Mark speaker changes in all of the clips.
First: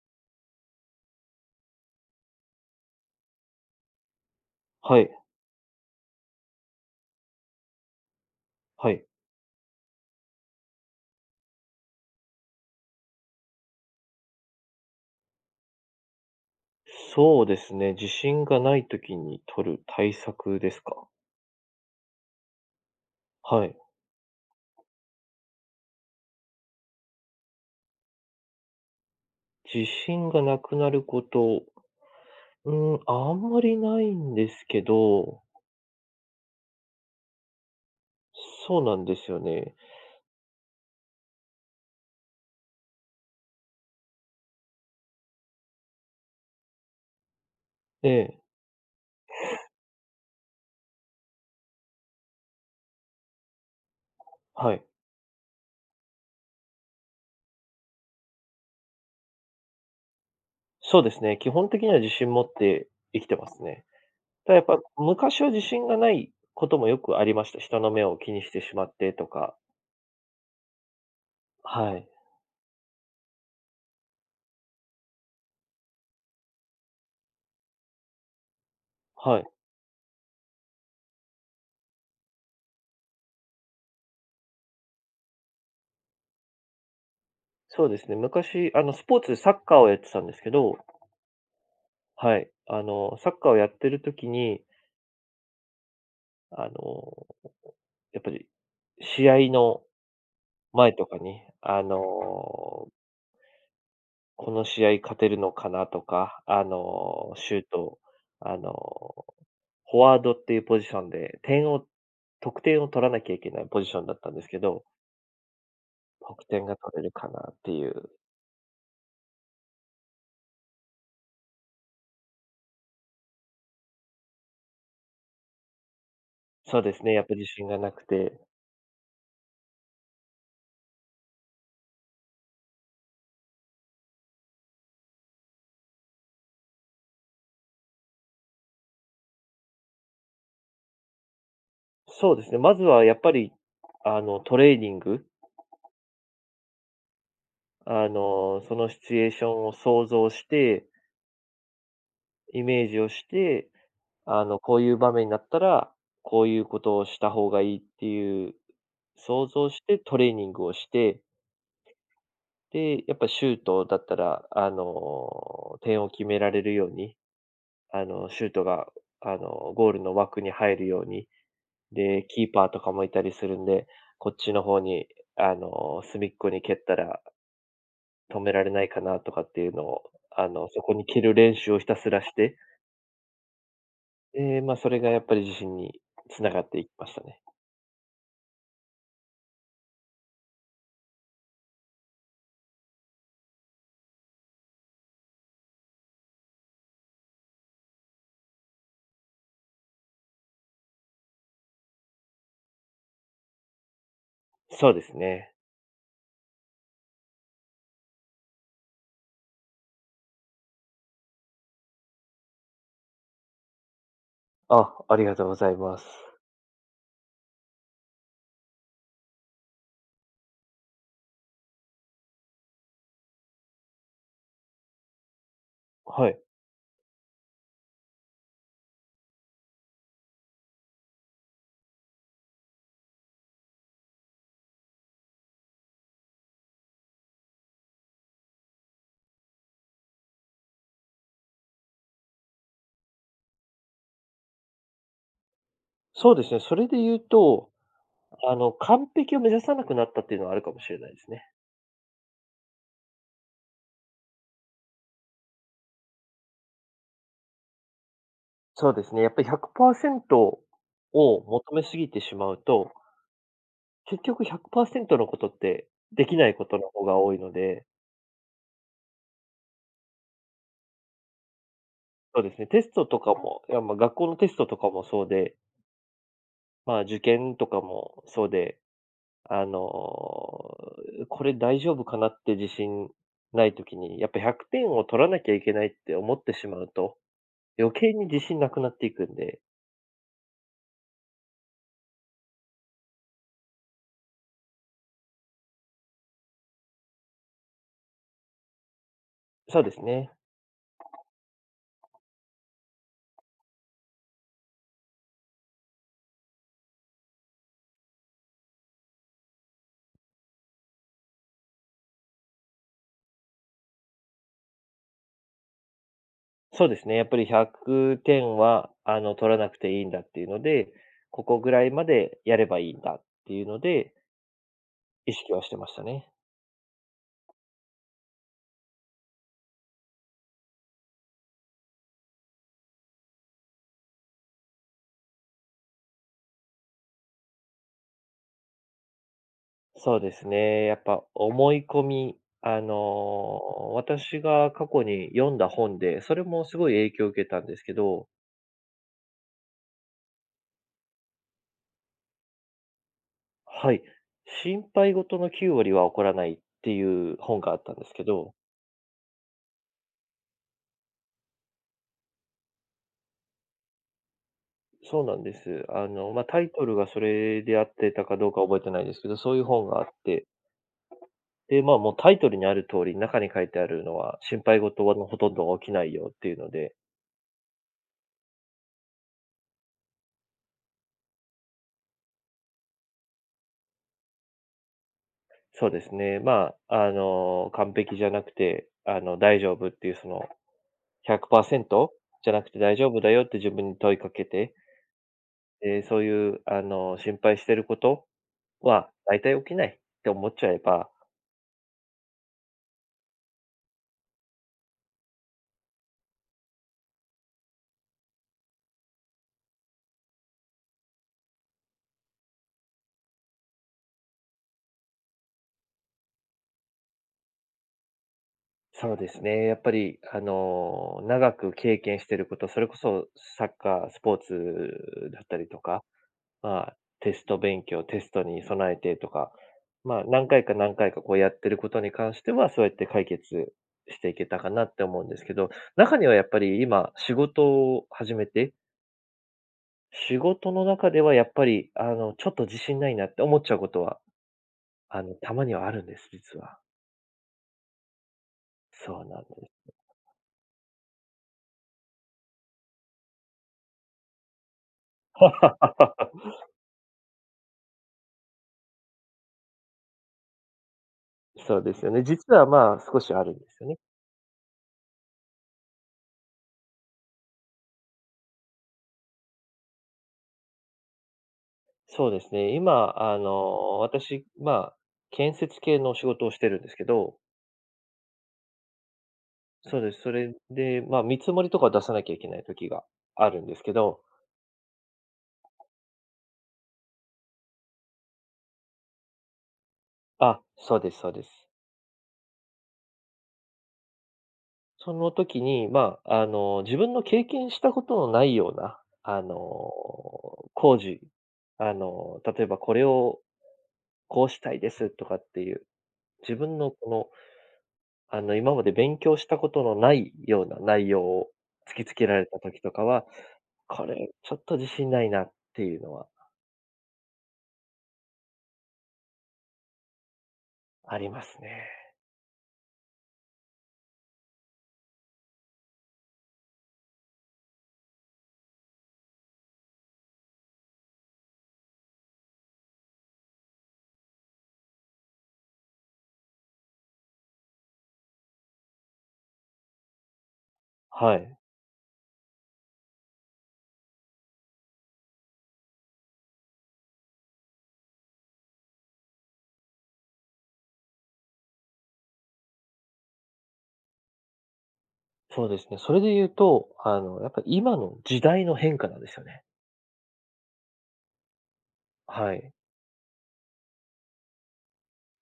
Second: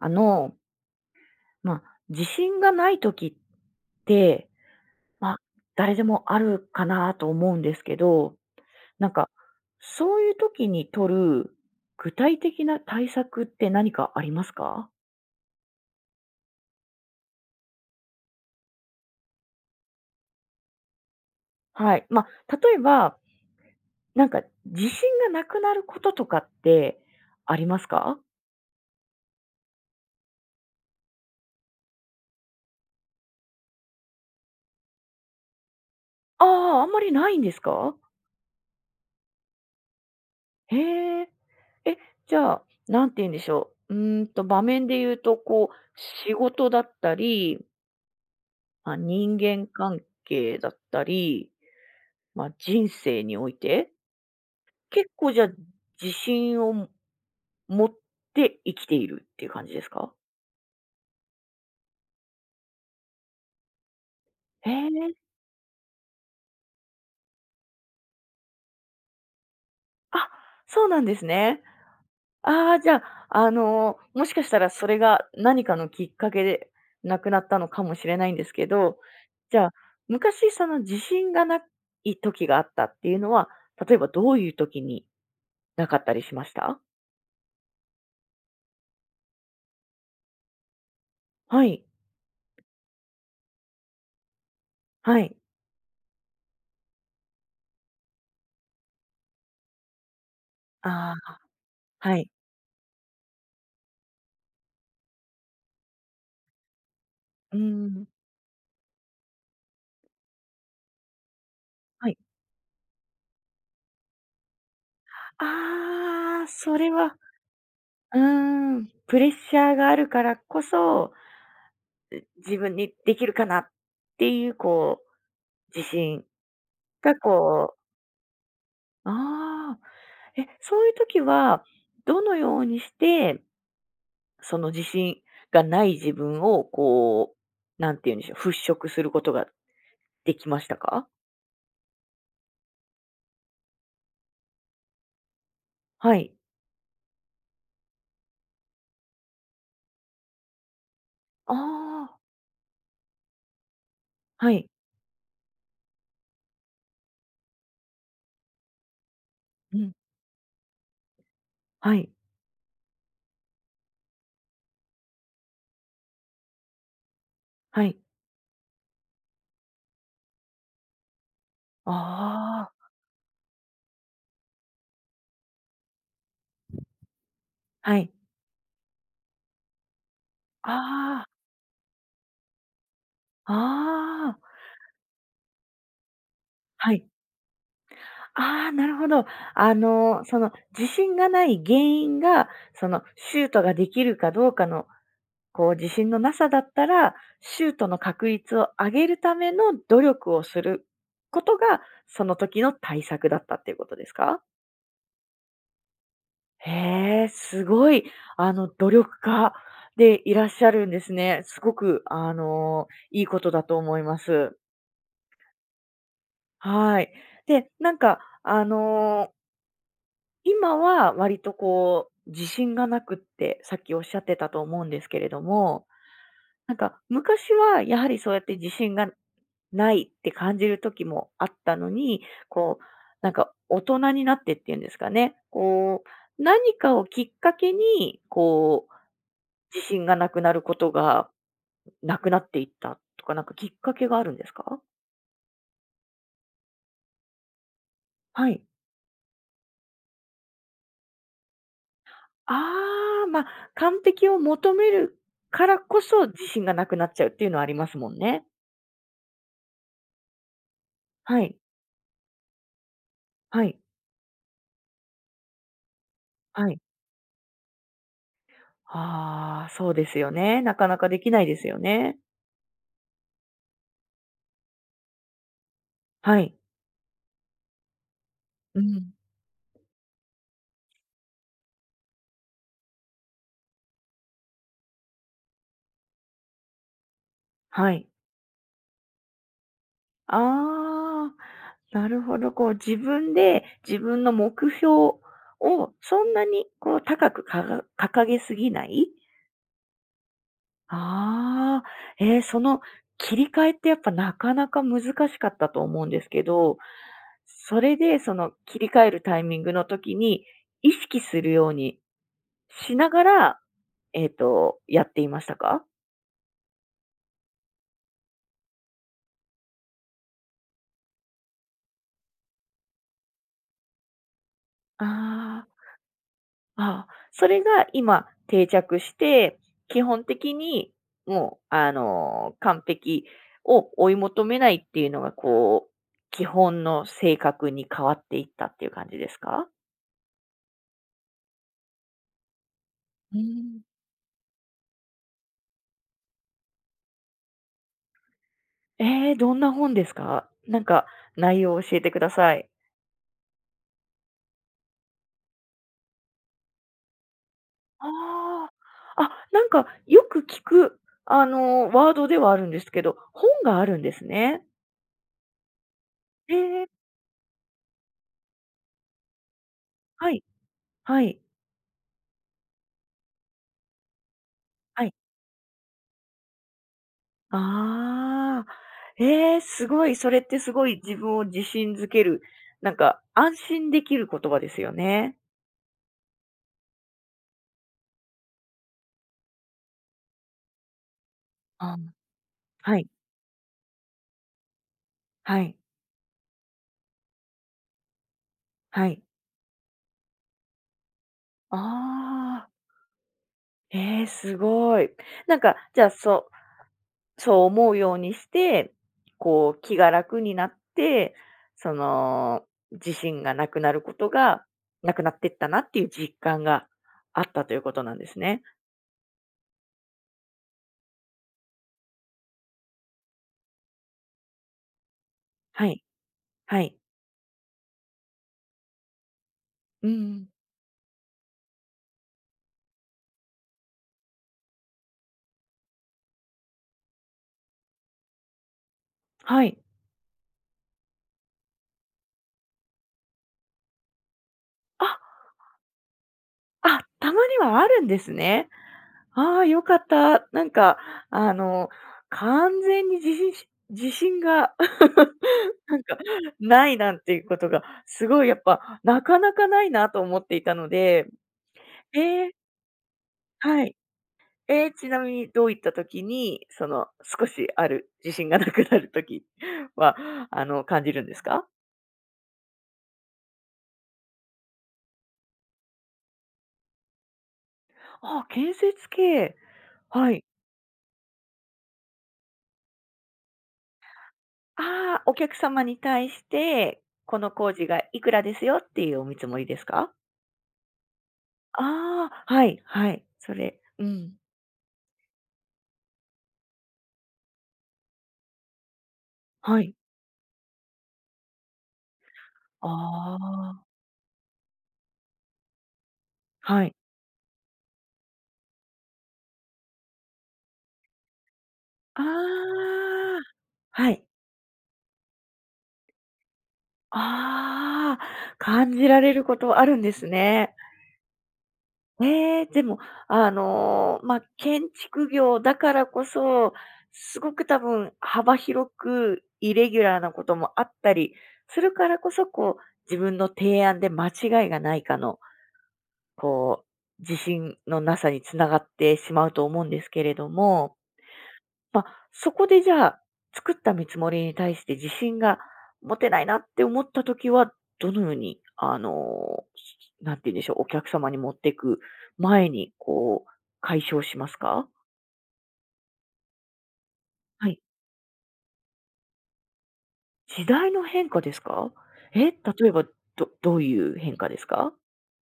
Speaker 1: あの。ま、自信がない時って、
Speaker 2: はい。
Speaker 1: ま、誰でもあるかなと思うんですけど、
Speaker 2: はい。
Speaker 1: なんか、そういう時に取る具体的な対策って何かありますか？
Speaker 2: そうですね自信がない時に取る対策ですか？
Speaker 1: はい、ま、例えば、
Speaker 2: はい。
Speaker 1: なんか自信がなくなることとかってありますか？
Speaker 2: 自信がなくなること、う、あんまりないんですけど
Speaker 1: ああ、あんまりないんですか？
Speaker 2: そうなんですよね。
Speaker 1: へえ、え、じゃあ、何て言うんでしょう、うん、と場面で言うと、こう、仕事だったり
Speaker 2: ええ。
Speaker 1: ま、人間関係だったり、ま、人生において
Speaker 2: はい。
Speaker 1: 結構じゃ、自信を持って生きているっていう感じですか？
Speaker 2: そうですね、基本的には自信持って生きてますね。ただやっ
Speaker 1: へ
Speaker 2: ぱ
Speaker 1: え。
Speaker 2: 昔は自信がないこともよくありました、人の目を気にしてしまってとか。
Speaker 1: あ、そうなんですね。
Speaker 2: はい。
Speaker 1: ああ、じゃ、あの、もしかしたらそれが何かのきっかけで無くなったのかもしれないんですけど、
Speaker 2: はい。
Speaker 1: じゃあ昔その自信がない時があったっていうのは、例えばどういう時になかったりしました？
Speaker 2: そうですね、昔、あの、スポーツでサッカーをやってたんですけど
Speaker 1: はい。
Speaker 2: はい、あの、サッカーをやってる時に
Speaker 1: はい。
Speaker 2: あの、やっぱり試合の前と
Speaker 1: あ
Speaker 2: か
Speaker 1: あ、
Speaker 2: に、あ
Speaker 1: はい。
Speaker 2: の、この試合勝てるのかな？とか、あの、シ
Speaker 1: うー
Speaker 2: ュート、
Speaker 1: ん。
Speaker 2: あの、フォワードっていうポジションで点を
Speaker 1: はい。
Speaker 2: 得点を取らなきゃいけないポジションだったんですけど
Speaker 1: あ
Speaker 2: 得
Speaker 1: あ、
Speaker 2: 点
Speaker 1: そ
Speaker 2: が
Speaker 1: れ
Speaker 2: 取れる
Speaker 1: は
Speaker 2: かなっていう。
Speaker 1: うーん、プレッシャーがあるからこそ、ん自分にできるかなっていう、こう、自信
Speaker 2: そうですね
Speaker 1: が、
Speaker 2: やっぱ自信
Speaker 1: こう
Speaker 2: がなくて
Speaker 1: ああ、え、そういう時はどのようにしてその自信がない自分をこう、何て言うんでしょう、払拭することができましたか？
Speaker 2: そうですね、まずはやっぱり、あの、トレーニング。
Speaker 1: はい。
Speaker 2: あの、そのシチュエーションを想像して
Speaker 1: ああ。
Speaker 2: イメージをして、あ
Speaker 1: は
Speaker 2: の、
Speaker 1: い。
Speaker 2: こういう場面になったら、こういうことをした方がいいっていう想像
Speaker 1: う
Speaker 2: し
Speaker 1: ん。
Speaker 2: てトレーニングをして
Speaker 1: はい。
Speaker 2: で、やっぱシュートだったら、あの、点を決められるように、
Speaker 1: はい。
Speaker 2: あの、シュートが、あの、ゴールの枠に入るように、で、キーパ
Speaker 1: あ
Speaker 2: ー
Speaker 1: あ。
Speaker 2: とかもいたりするんで、こっちの方に、あの、隅っこに蹴ったら
Speaker 1: はい。
Speaker 2: 止められないかなとかっていうのを、あの、そこに蹴
Speaker 1: ああ。
Speaker 2: る練習をひたすらして
Speaker 1: ああ。
Speaker 2: で、ま、それがやっぱり自信に繋がっていき
Speaker 1: はい。
Speaker 2: ましたね。
Speaker 1: ああ、なるほど。あの、その、自信がない原因が、そのシュートができるかどうかの、こう、自信のなさだったら、シュートの確率を上げるための努力をすることがその時の対策だったっていうことですか？
Speaker 2: そうですね。
Speaker 1: へえ、すごい、あの、努力家でいらっしゃるんですね。すごく、あの、いいことだと思います。
Speaker 2: あ、ありがとうございます。
Speaker 1: はい、で、なんか、あの今は割と、こう、自信がなくってさっきおっしゃってたと思うんですけれども、
Speaker 2: はい。
Speaker 1: なんか昔はやはりそうやって自信がないって感じる時もあったのに、こう、なんか大人になってっていうんですかね、こう、何かをきっかけに、こう、自信がなくなることがなくなっていったとかなんかきっかけがあるんですか？
Speaker 2: そうですね。それで言うと、
Speaker 1: は
Speaker 2: あ
Speaker 1: い。
Speaker 2: の、完璧を目指さなくなったっていうのはあるかもしれないですね。
Speaker 1: ああ、ま、完璧を求めるからこそ自信がなくなっちゃうっていうのはありますもんね。
Speaker 2: そうですね。やっぱり100％
Speaker 1: は
Speaker 2: を
Speaker 1: い。
Speaker 2: 求め過ぎてしまうと
Speaker 1: はい。
Speaker 2: 結局100％のことって、できないこ
Speaker 1: は
Speaker 2: と
Speaker 1: い。
Speaker 2: の方が多いので
Speaker 1: ああ、そうですよね、なかなかできないですよね。
Speaker 2: そうですね。テストとかも、いや、ま、学校のテストとかもそうで
Speaker 1: はい。
Speaker 2: まあ、受験とかもそうで、
Speaker 1: うん。
Speaker 2: あの、これ大丈夫かなって自信ない時に、やっぱ100点を取らなきゃいけないって思ってしまうと、
Speaker 1: は
Speaker 2: 余
Speaker 1: い。
Speaker 2: 計に自信なくなっていくんで。
Speaker 1: ああ。なるほど、こう自分で自分の目標をそんなに、こう、高くかが掲げすぎない。
Speaker 2: そうですね。
Speaker 1: ああ、ええ、その、切り替えってやっぱ、なかなか難しかったと思うんですけど、それでその、切り替えるタイミングの時に、意識するように、しながら、えっとやっていましたか？
Speaker 2: そうですね、やっぱり100点は、あの、取らなくていいんだっていうので、ここぐらいまでやればいいんだっていうので意識は
Speaker 1: ああ。
Speaker 2: してましたね。
Speaker 1: あ、それが今、定着して、基本的に、もう、あの、完璧を追い求めないっていうのがこう、基本の性格に変わっていったっていう感じですか？
Speaker 2: そうですね、やっぱ、思い込み、あ
Speaker 1: うーん。
Speaker 2: の、私が過去に読んだ本で、それもすごい影響を受けたんですけど
Speaker 1: ええ、どんな本ですか？なんか内容を教えてください。
Speaker 2: はい、心配事の9割は起こらないっていう本があったんですけど。
Speaker 1: ああ、あ、なんかよく聞く、あの、ワードではあるんですけど、本があるんですね。
Speaker 2: そうなんです、あの、ま、
Speaker 1: え
Speaker 2: タイト
Speaker 1: え。
Speaker 2: ルがそれで合ってたかどうか覚えてないですけど、そういう本があっ
Speaker 1: はい、
Speaker 2: て。
Speaker 1: はい。
Speaker 2: で、ま、もうタイトルにある通り、中に書いてあるのは、心配
Speaker 1: は
Speaker 2: 事
Speaker 1: い。
Speaker 2: はのほとんどが起きないよっていうので
Speaker 1: ああ、ええ、すごい、それってすごい自分を自信づける、なんか安心できる言葉ですよね。
Speaker 2: そうですね、ま、あの、完璧じゃなくて、あの、大丈夫っていうそのひゃくパーセン
Speaker 1: あ、
Speaker 2: トじゃなくて大
Speaker 1: は
Speaker 2: 丈
Speaker 1: い。
Speaker 2: 夫だよって自分に問いかけて
Speaker 1: はい。
Speaker 2: え、そういう、あの、心配してること
Speaker 1: は
Speaker 2: は
Speaker 1: い。
Speaker 2: 大体起きないって思っちゃえば
Speaker 1: ああ。ええ、すごい。なんかじゃあそうそう思うようにして、こう、気が楽になって、その自信がなくなることが、なくなっていったなっていう実感があったということなんですね。
Speaker 2: そうですね、やっぱり、あの、長く経験していること、それこそサッカー、スポーツだったりと
Speaker 1: はい、
Speaker 2: か、
Speaker 1: は
Speaker 2: ま、
Speaker 1: い。
Speaker 2: テスト勉強、テストに備えてとか、
Speaker 1: うんう
Speaker 2: ま、何
Speaker 1: ん。
Speaker 2: 回か何回かこうやってることに関しては、そうやって解決していけたかなって思うんですけど、中にはやっぱり今、仕事を始めて
Speaker 1: はい。
Speaker 2: 仕事の中ではやっぱり、あの、ちょっと自信ないなって思っちゃうことは、
Speaker 1: あ。
Speaker 2: あの、たまにはあるんです実は。
Speaker 1: あ、たまにはあるんですね。
Speaker 2: そうなん
Speaker 1: ああ、
Speaker 2: です。
Speaker 1: よかった。なんか、あの、完全にじしし自信が なんか 無いなんていうことが、すごいやっぱなかなか無いなと思っていたので、
Speaker 2: そうですよね。
Speaker 1: へえ。
Speaker 2: 実は、まあ、少しあるんです
Speaker 1: は
Speaker 2: よ
Speaker 1: い。
Speaker 2: ね。
Speaker 1: え、ちなみにどういった時に、その、少しある自信がなくなる時は、あの、感じるんですか？
Speaker 2: そうですね、今、あの、私、ま、建設系の仕事をしてるんですけど
Speaker 1: あ、建設系、
Speaker 2: そうです、
Speaker 1: は
Speaker 2: そ
Speaker 1: い。
Speaker 2: れで、ま、見積もりとか出さなきゃいけない時があるんですけど
Speaker 1: ああ、お客様に対してこの工事がいくらですよっていうお見積もりですか？
Speaker 2: あ、そうです、そうです。
Speaker 1: ああ、はい、はい、それ、うん。
Speaker 2: その時に、ま、あの、自分の経験したことのないような、あの、
Speaker 1: はい。
Speaker 2: 工事、あの、例えばこれ
Speaker 1: あ
Speaker 2: を
Speaker 1: あ。
Speaker 2: こうしたいですとかっていう、自分
Speaker 1: は
Speaker 2: の
Speaker 1: い。
Speaker 2: この、あの、今まで勉強したことのないような内容を突きつ
Speaker 1: あ
Speaker 2: けられた時とかは、
Speaker 1: あ、
Speaker 2: こ
Speaker 1: はい。
Speaker 2: れちょっと自信ないなっていうのは
Speaker 1: ああ、感じられることあるんですね。
Speaker 2: ありますね。
Speaker 1: ええ、でも、あの、ま、建築業だからこそすごく多分幅広くイレギュラーなこともあったりするからこそ、こう、自分の提案で間違いがないかのこう、自信のなさにつながってしまうと思うんですけれども、
Speaker 2: はい。
Speaker 1: ま、そこでじゃあ作った見積もりに対して自信が持てないなって思った時は、どのように、あの何て言うんでしょう、お客様に持っていく前に、こう、解消しますか？
Speaker 2: そうですね、それで言うと、あのやっぱ
Speaker 1: はい。
Speaker 2: 今の時代の変化なんですよね。
Speaker 1: 時代の変化ですか？え、例
Speaker 2: はい。
Speaker 1: えば、どどういう変化ですか？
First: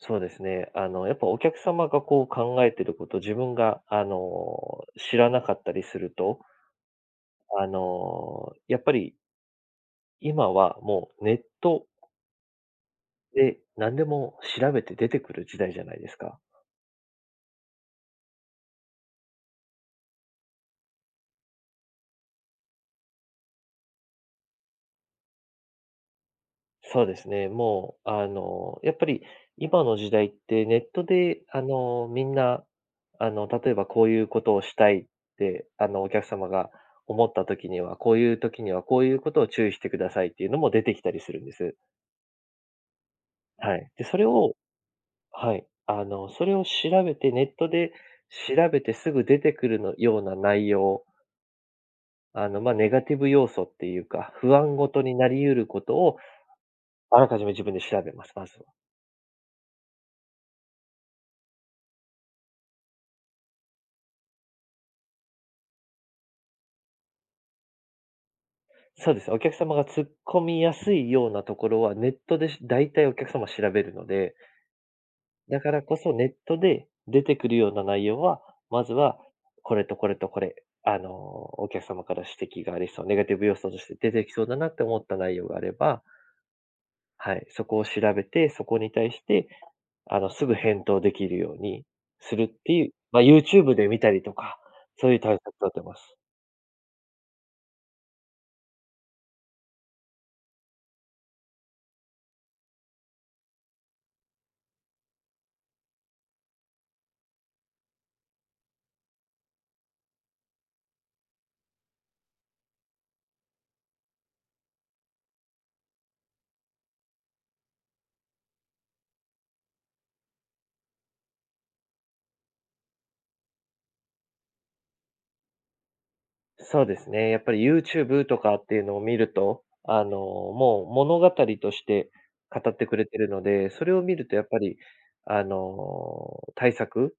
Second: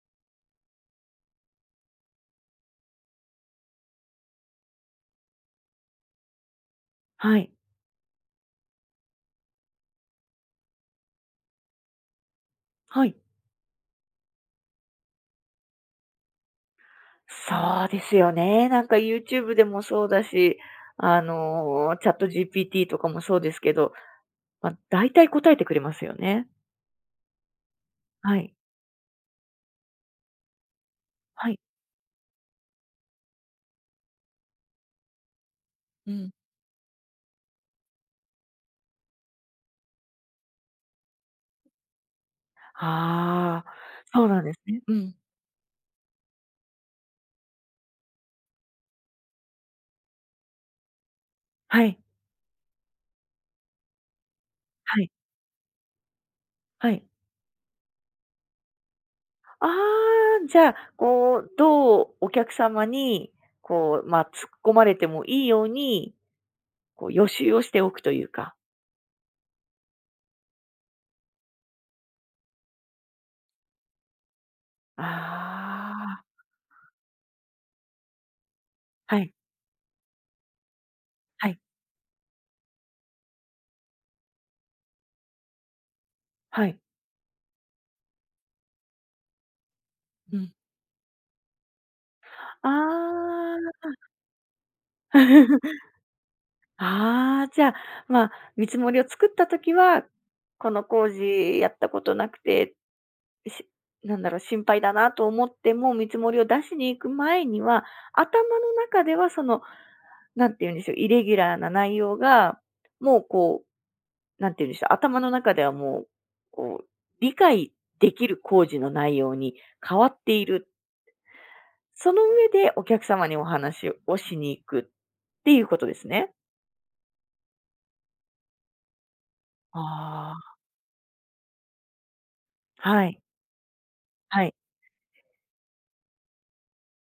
Speaker 2: そうですね、あの、やっぱお客様がこう考えてること、自分が、あの、知らなかったりすると
Speaker 1: はい。
Speaker 2: あの、やっぱり今はもうネット
Speaker 1: はい。
Speaker 2: で、何でも調べて出てくる時代じゃないですか。
Speaker 1: そうですよね。なんかユーチューブでもそうだし、あの、チャット GPT とかもそうですけど、ま、だいたい答えてくれますよね。
Speaker 2: そうですね、もうあ
Speaker 1: はい。
Speaker 2: のやっぱり今の時代ってネットで
Speaker 1: はい。
Speaker 2: あの、みんな、あの、例えばこういうことをしたいって、あの、お
Speaker 1: う
Speaker 2: 客
Speaker 1: ん。
Speaker 2: 様が思った時には、こういう時にはこういうことを注意してくださいっていうのも出てきたりするんです。
Speaker 1: ああ、
Speaker 2: はい、で、そ
Speaker 1: そ
Speaker 2: れ
Speaker 1: うなんで
Speaker 2: を
Speaker 1: すねうん。
Speaker 2: はい、あの、それを調べてネットで調べてすぐ出てくるのような内容
Speaker 1: はい。
Speaker 2: あの、ま、ネガティブ要素っていうか、不安ご
Speaker 1: は
Speaker 2: と
Speaker 1: い。
Speaker 2: になりうることを
Speaker 1: はい。
Speaker 2: あらかじめ自分で調べます、まずは。
Speaker 1: ああ、じゃあ、こう、どうお客様にこう、まあ、突っ込まれてもいいように、こう予習をしておくというか。
Speaker 2: そうです。お客様が突っ込みやすいようなところはネットで、し大体お客様調べるので、だから
Speaker 1: あ
Speaker 2: こそ
Speaker 1: あ。
Speaker 2: ネットで出てくるような内容は、まずは
Speaker 1: はい。
Speaker 2: これとこれとこれ、あの
Speaker 1: はい。
Speaker 2: お客様から指摘がありそう、ネガティブ要素として出てきそうだなと思った内容があれば
Speaker 1: はい。
Speaker 2: はい、そこを調べて、そこに対してあの
Speaker 1: う
Speaker 2: す
Speaker 1: ん。
Speaker 2: ぐ返答できるようにするっ
Speaker 1: あ
Speaker 2: ていう、ま、ユーチュー
Speaker 1: あ。
Speaker 2: ブで見たりとか、そういう対策たてます。
Speaker 1: ああ、じゃ、まあ、見積もりを作った時は、この工事やったことなくて、しなんだろう、心配だなと思っても見積もりを出しに行く前には、頭の中ではその、何て言うんでしょう、イレギュラーな内容がもうこう、何て言うんでしょう、頭の中ではもうこう理解できる工事の内容に変わっている。その上でお客様にお話をしに行くっていうことですね。
Speaker 2: そうですね、やっぱりユーチューブとかっていうのを見ると、あの、
Speaker 1: ああ。
Speaker 2: もう物語として、語ってく
Speaker 1: は
Speaker 2: れて
Speaker 1: い。
Speaker 2: るので、それを見るとや
Speaker 1: は
Speaker 2: っ
Speaker 1: い。
Speaker 2: ぱりあの、対策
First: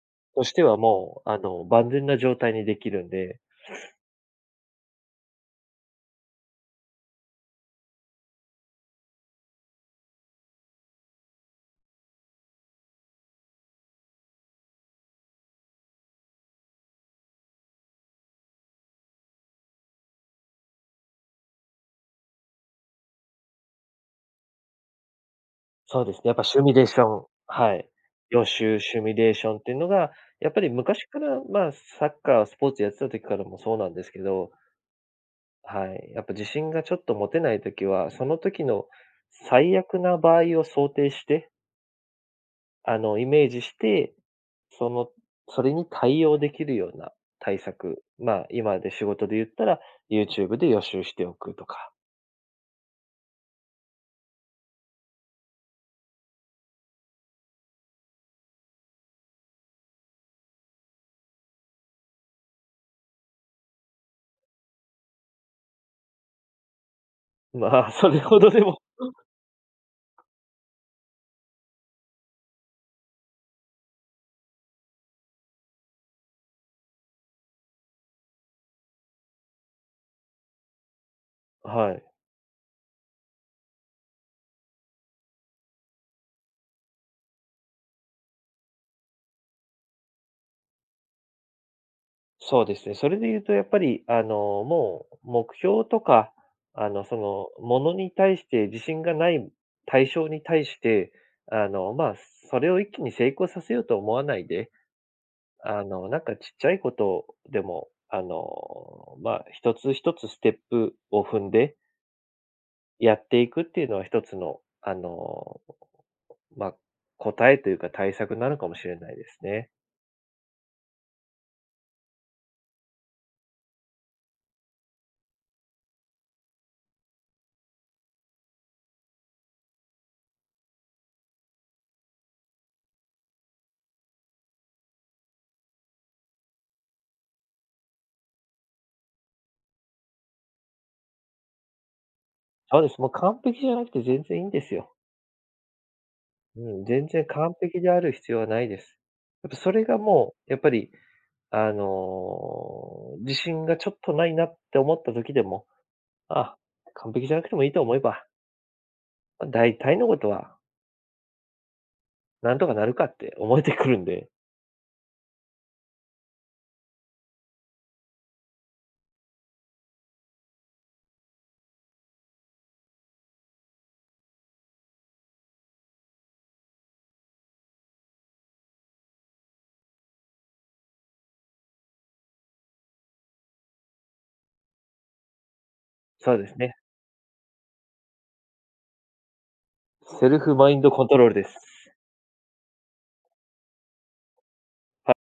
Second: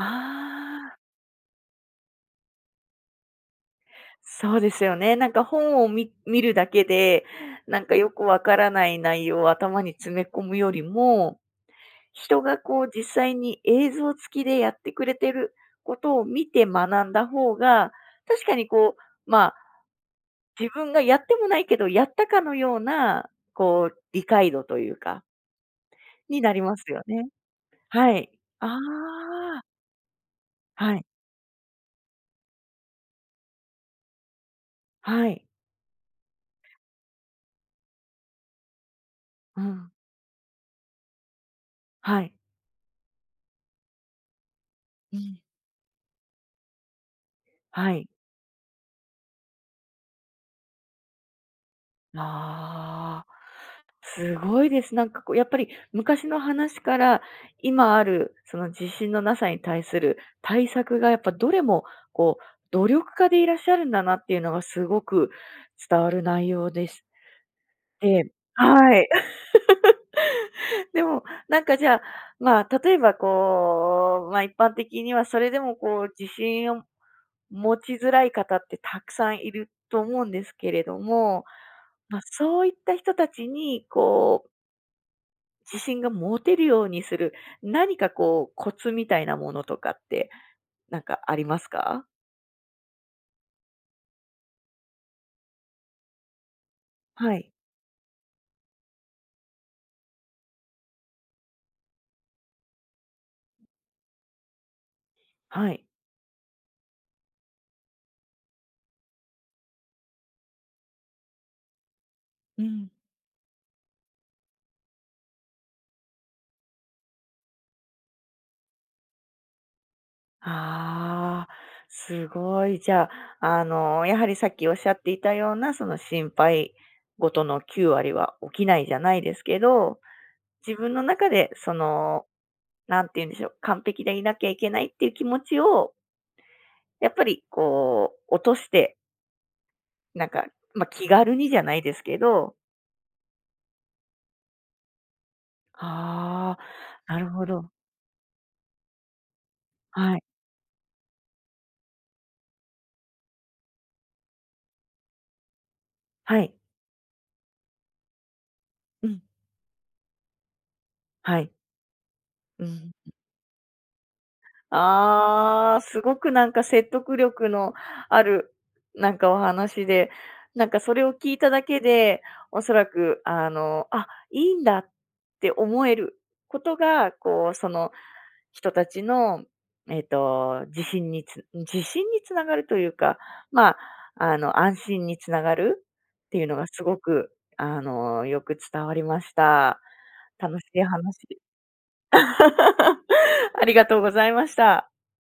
Speaker 1: あ
Speaker 2: としては
Speaker 1: あ。
Speaker 2: もうあの万全な状態にできるんで。
Speaker 1: そうですよね。なんか本をみ見るだけで、なんかよくわからない内容を頭に詰め込むよりも、人がこう実際に映像付きでやってくれてることを見て学んだ方が、確かにこうまあ、自分がやってもないけど、やったかのようなこう理解度というか
Speaker 2: そうですね、やっ
Speaker 1: に
Speaker 2: ぱ
Speaker 1: な
Speaker 2: シ
Speaker 1: り
Speaker 2: ミ
Speaker 1: ま
Speaker 2: ュレー
Speaker 1: す
Speaker 2: シ
Speaker 1: よ
Speaker 2: ョン、
Speaker 1: ね。
Speaker 2: はい、
Speaker 1: はい、
Speaker 2: 予
Speaker 1: あ
Speaker 2: 習シミュレーション
Speaker 1: あ。
Speaker 2: っていうのが、やっぱり
Speaker 1: はい。
Speaker 2: 昔からま、サッカー、スポーツやってた時からもそうなんですけど。
Speaker 1: はい。
Speaker 2: はい、やっぱ自信がちょっと持てない時は、その時の
Speaker 1: う
Speaker 2: 最
Speaker 1: ん。
Speaker 2: 悪な場合を想定して
Speaker 1: はい。
Speaker 2: あの、イメージして、その
Speaker 1: うん。
Speaker 2: それに対応できるような、対
Speaker 1: は
Speaker 2: 策、
Speaker 1: い。
Speaker 2: まあ今で仕事で言ったら、ユーチューブで予習しておくとか。
Speaker 1: ああ、すごいです。なんかこうやっぱり昔の話から、今あるその自信のなさに対する対策がやっぱどれもこう、努力家でいらっしゃるんだなっていうのがすごく伝わる内容です。
Speaker 2: まあ
Speaker 1: え
Speaker 2: それ
Speaker 1: え、
Speaker 2: ほどでも。
Speaker 1: はい。でもなんかじゃ、ま、例えばこう、ま、一般的にはそれでもこう自信を持ちづらい方ってたくさんいると思うんですけれども、
Speaker 2: はい。
Speaker 1: ま、そういった人たちにこう自信が持てるようにする何かこうコツみたいなものとかってなんかありますか？
Speaker 2: そうですね、それで言うとやっぱり、あの、もう目標とか、あの、そ
Speaker 1: は
Speaker 2: の
Speaker 1: い。
Speaker 2: 物に対して自信がない対象に対して、あの、まあ、それを一気に成功させようと思わないで、
Speaker 1: は
Speaker 2: あ
Speaker 1: い。
Speaker 2: の、なんかちっちゃいことでも、あの、まあ、一つ一つステップを踏んで
Speaker 1: うん。
Speaker 2: やっていくっていうのは一つの、あの、まあ、答えというか対策なのかもしれないですね。
Speaker 1: ああ、すごい。じゃ、あの、やはりさっきおっしゃっていたようなその心配ごとの9割は起きないじゃないですけど、自分の中でその、何て言うんでしょう、完璧でいなきゃいけないっていう気持ちをやっぱりこう落としてなんか、ま、気軽にじゃないですけど
Speaker 2: そうです、もう完璧じゃなくて全然いんですよ。
Speaker 1: ああ、
Speaker 2: うん、全
Speaker 1: な
Speaker 2: 然
Speaker 1: るほ
Speaker 2: 完
Speaker 1: ど。
Speaker 2: 璧である必要はないです。やっぱそれが
Speaker 1: はい。
Speaker 2: もうやっぱり、あの、自信がちょっとないなって思った時でも、
Speaker 1: は
Speaker 2: あ、
Speaker 1: い。
Speaker 2: 完璧じゃなくてもいいと思えば
Speaker 1: うん。
Speaker 2: ま、大体のことは
Speaker 1: はい。
Speaker 2: 何
Speaker 1: う
Speaker 2: と
Speaker 1: ん、
Speaker 2: かな
Speaker 1: ん。
Speaker 2: るかって思えてくるんで。
Speaker 1: ああ、すごくなんか説得力のあるなんかお話で、なんかそれを聞いただけで、おそらく、あの、あ、いいんだって思えることが、こう、その人たちの、えっと、自信につ自信につながるというか、まあ、あの、安心につながるっ
Speaker 2: そ
Speaker 1: て
Speaker 2: う
Speaker 1: いう
Speaker 2: で
Speaker 1: の
Speaker 2: す
Speaker 1: が
Speaker 2: ね。
Speaker 1: すごく、あの、よく伝わりました。
Speaker 2: セルフ
Speaker 1: 楽し
Speaker 2: マイン
Speaker 1: い
Speaker 2: ドコン
Speaker 1: 話
Speaker 2: トロールです。
Speaker 1: ありがとうございました。
Speaker 2: はい。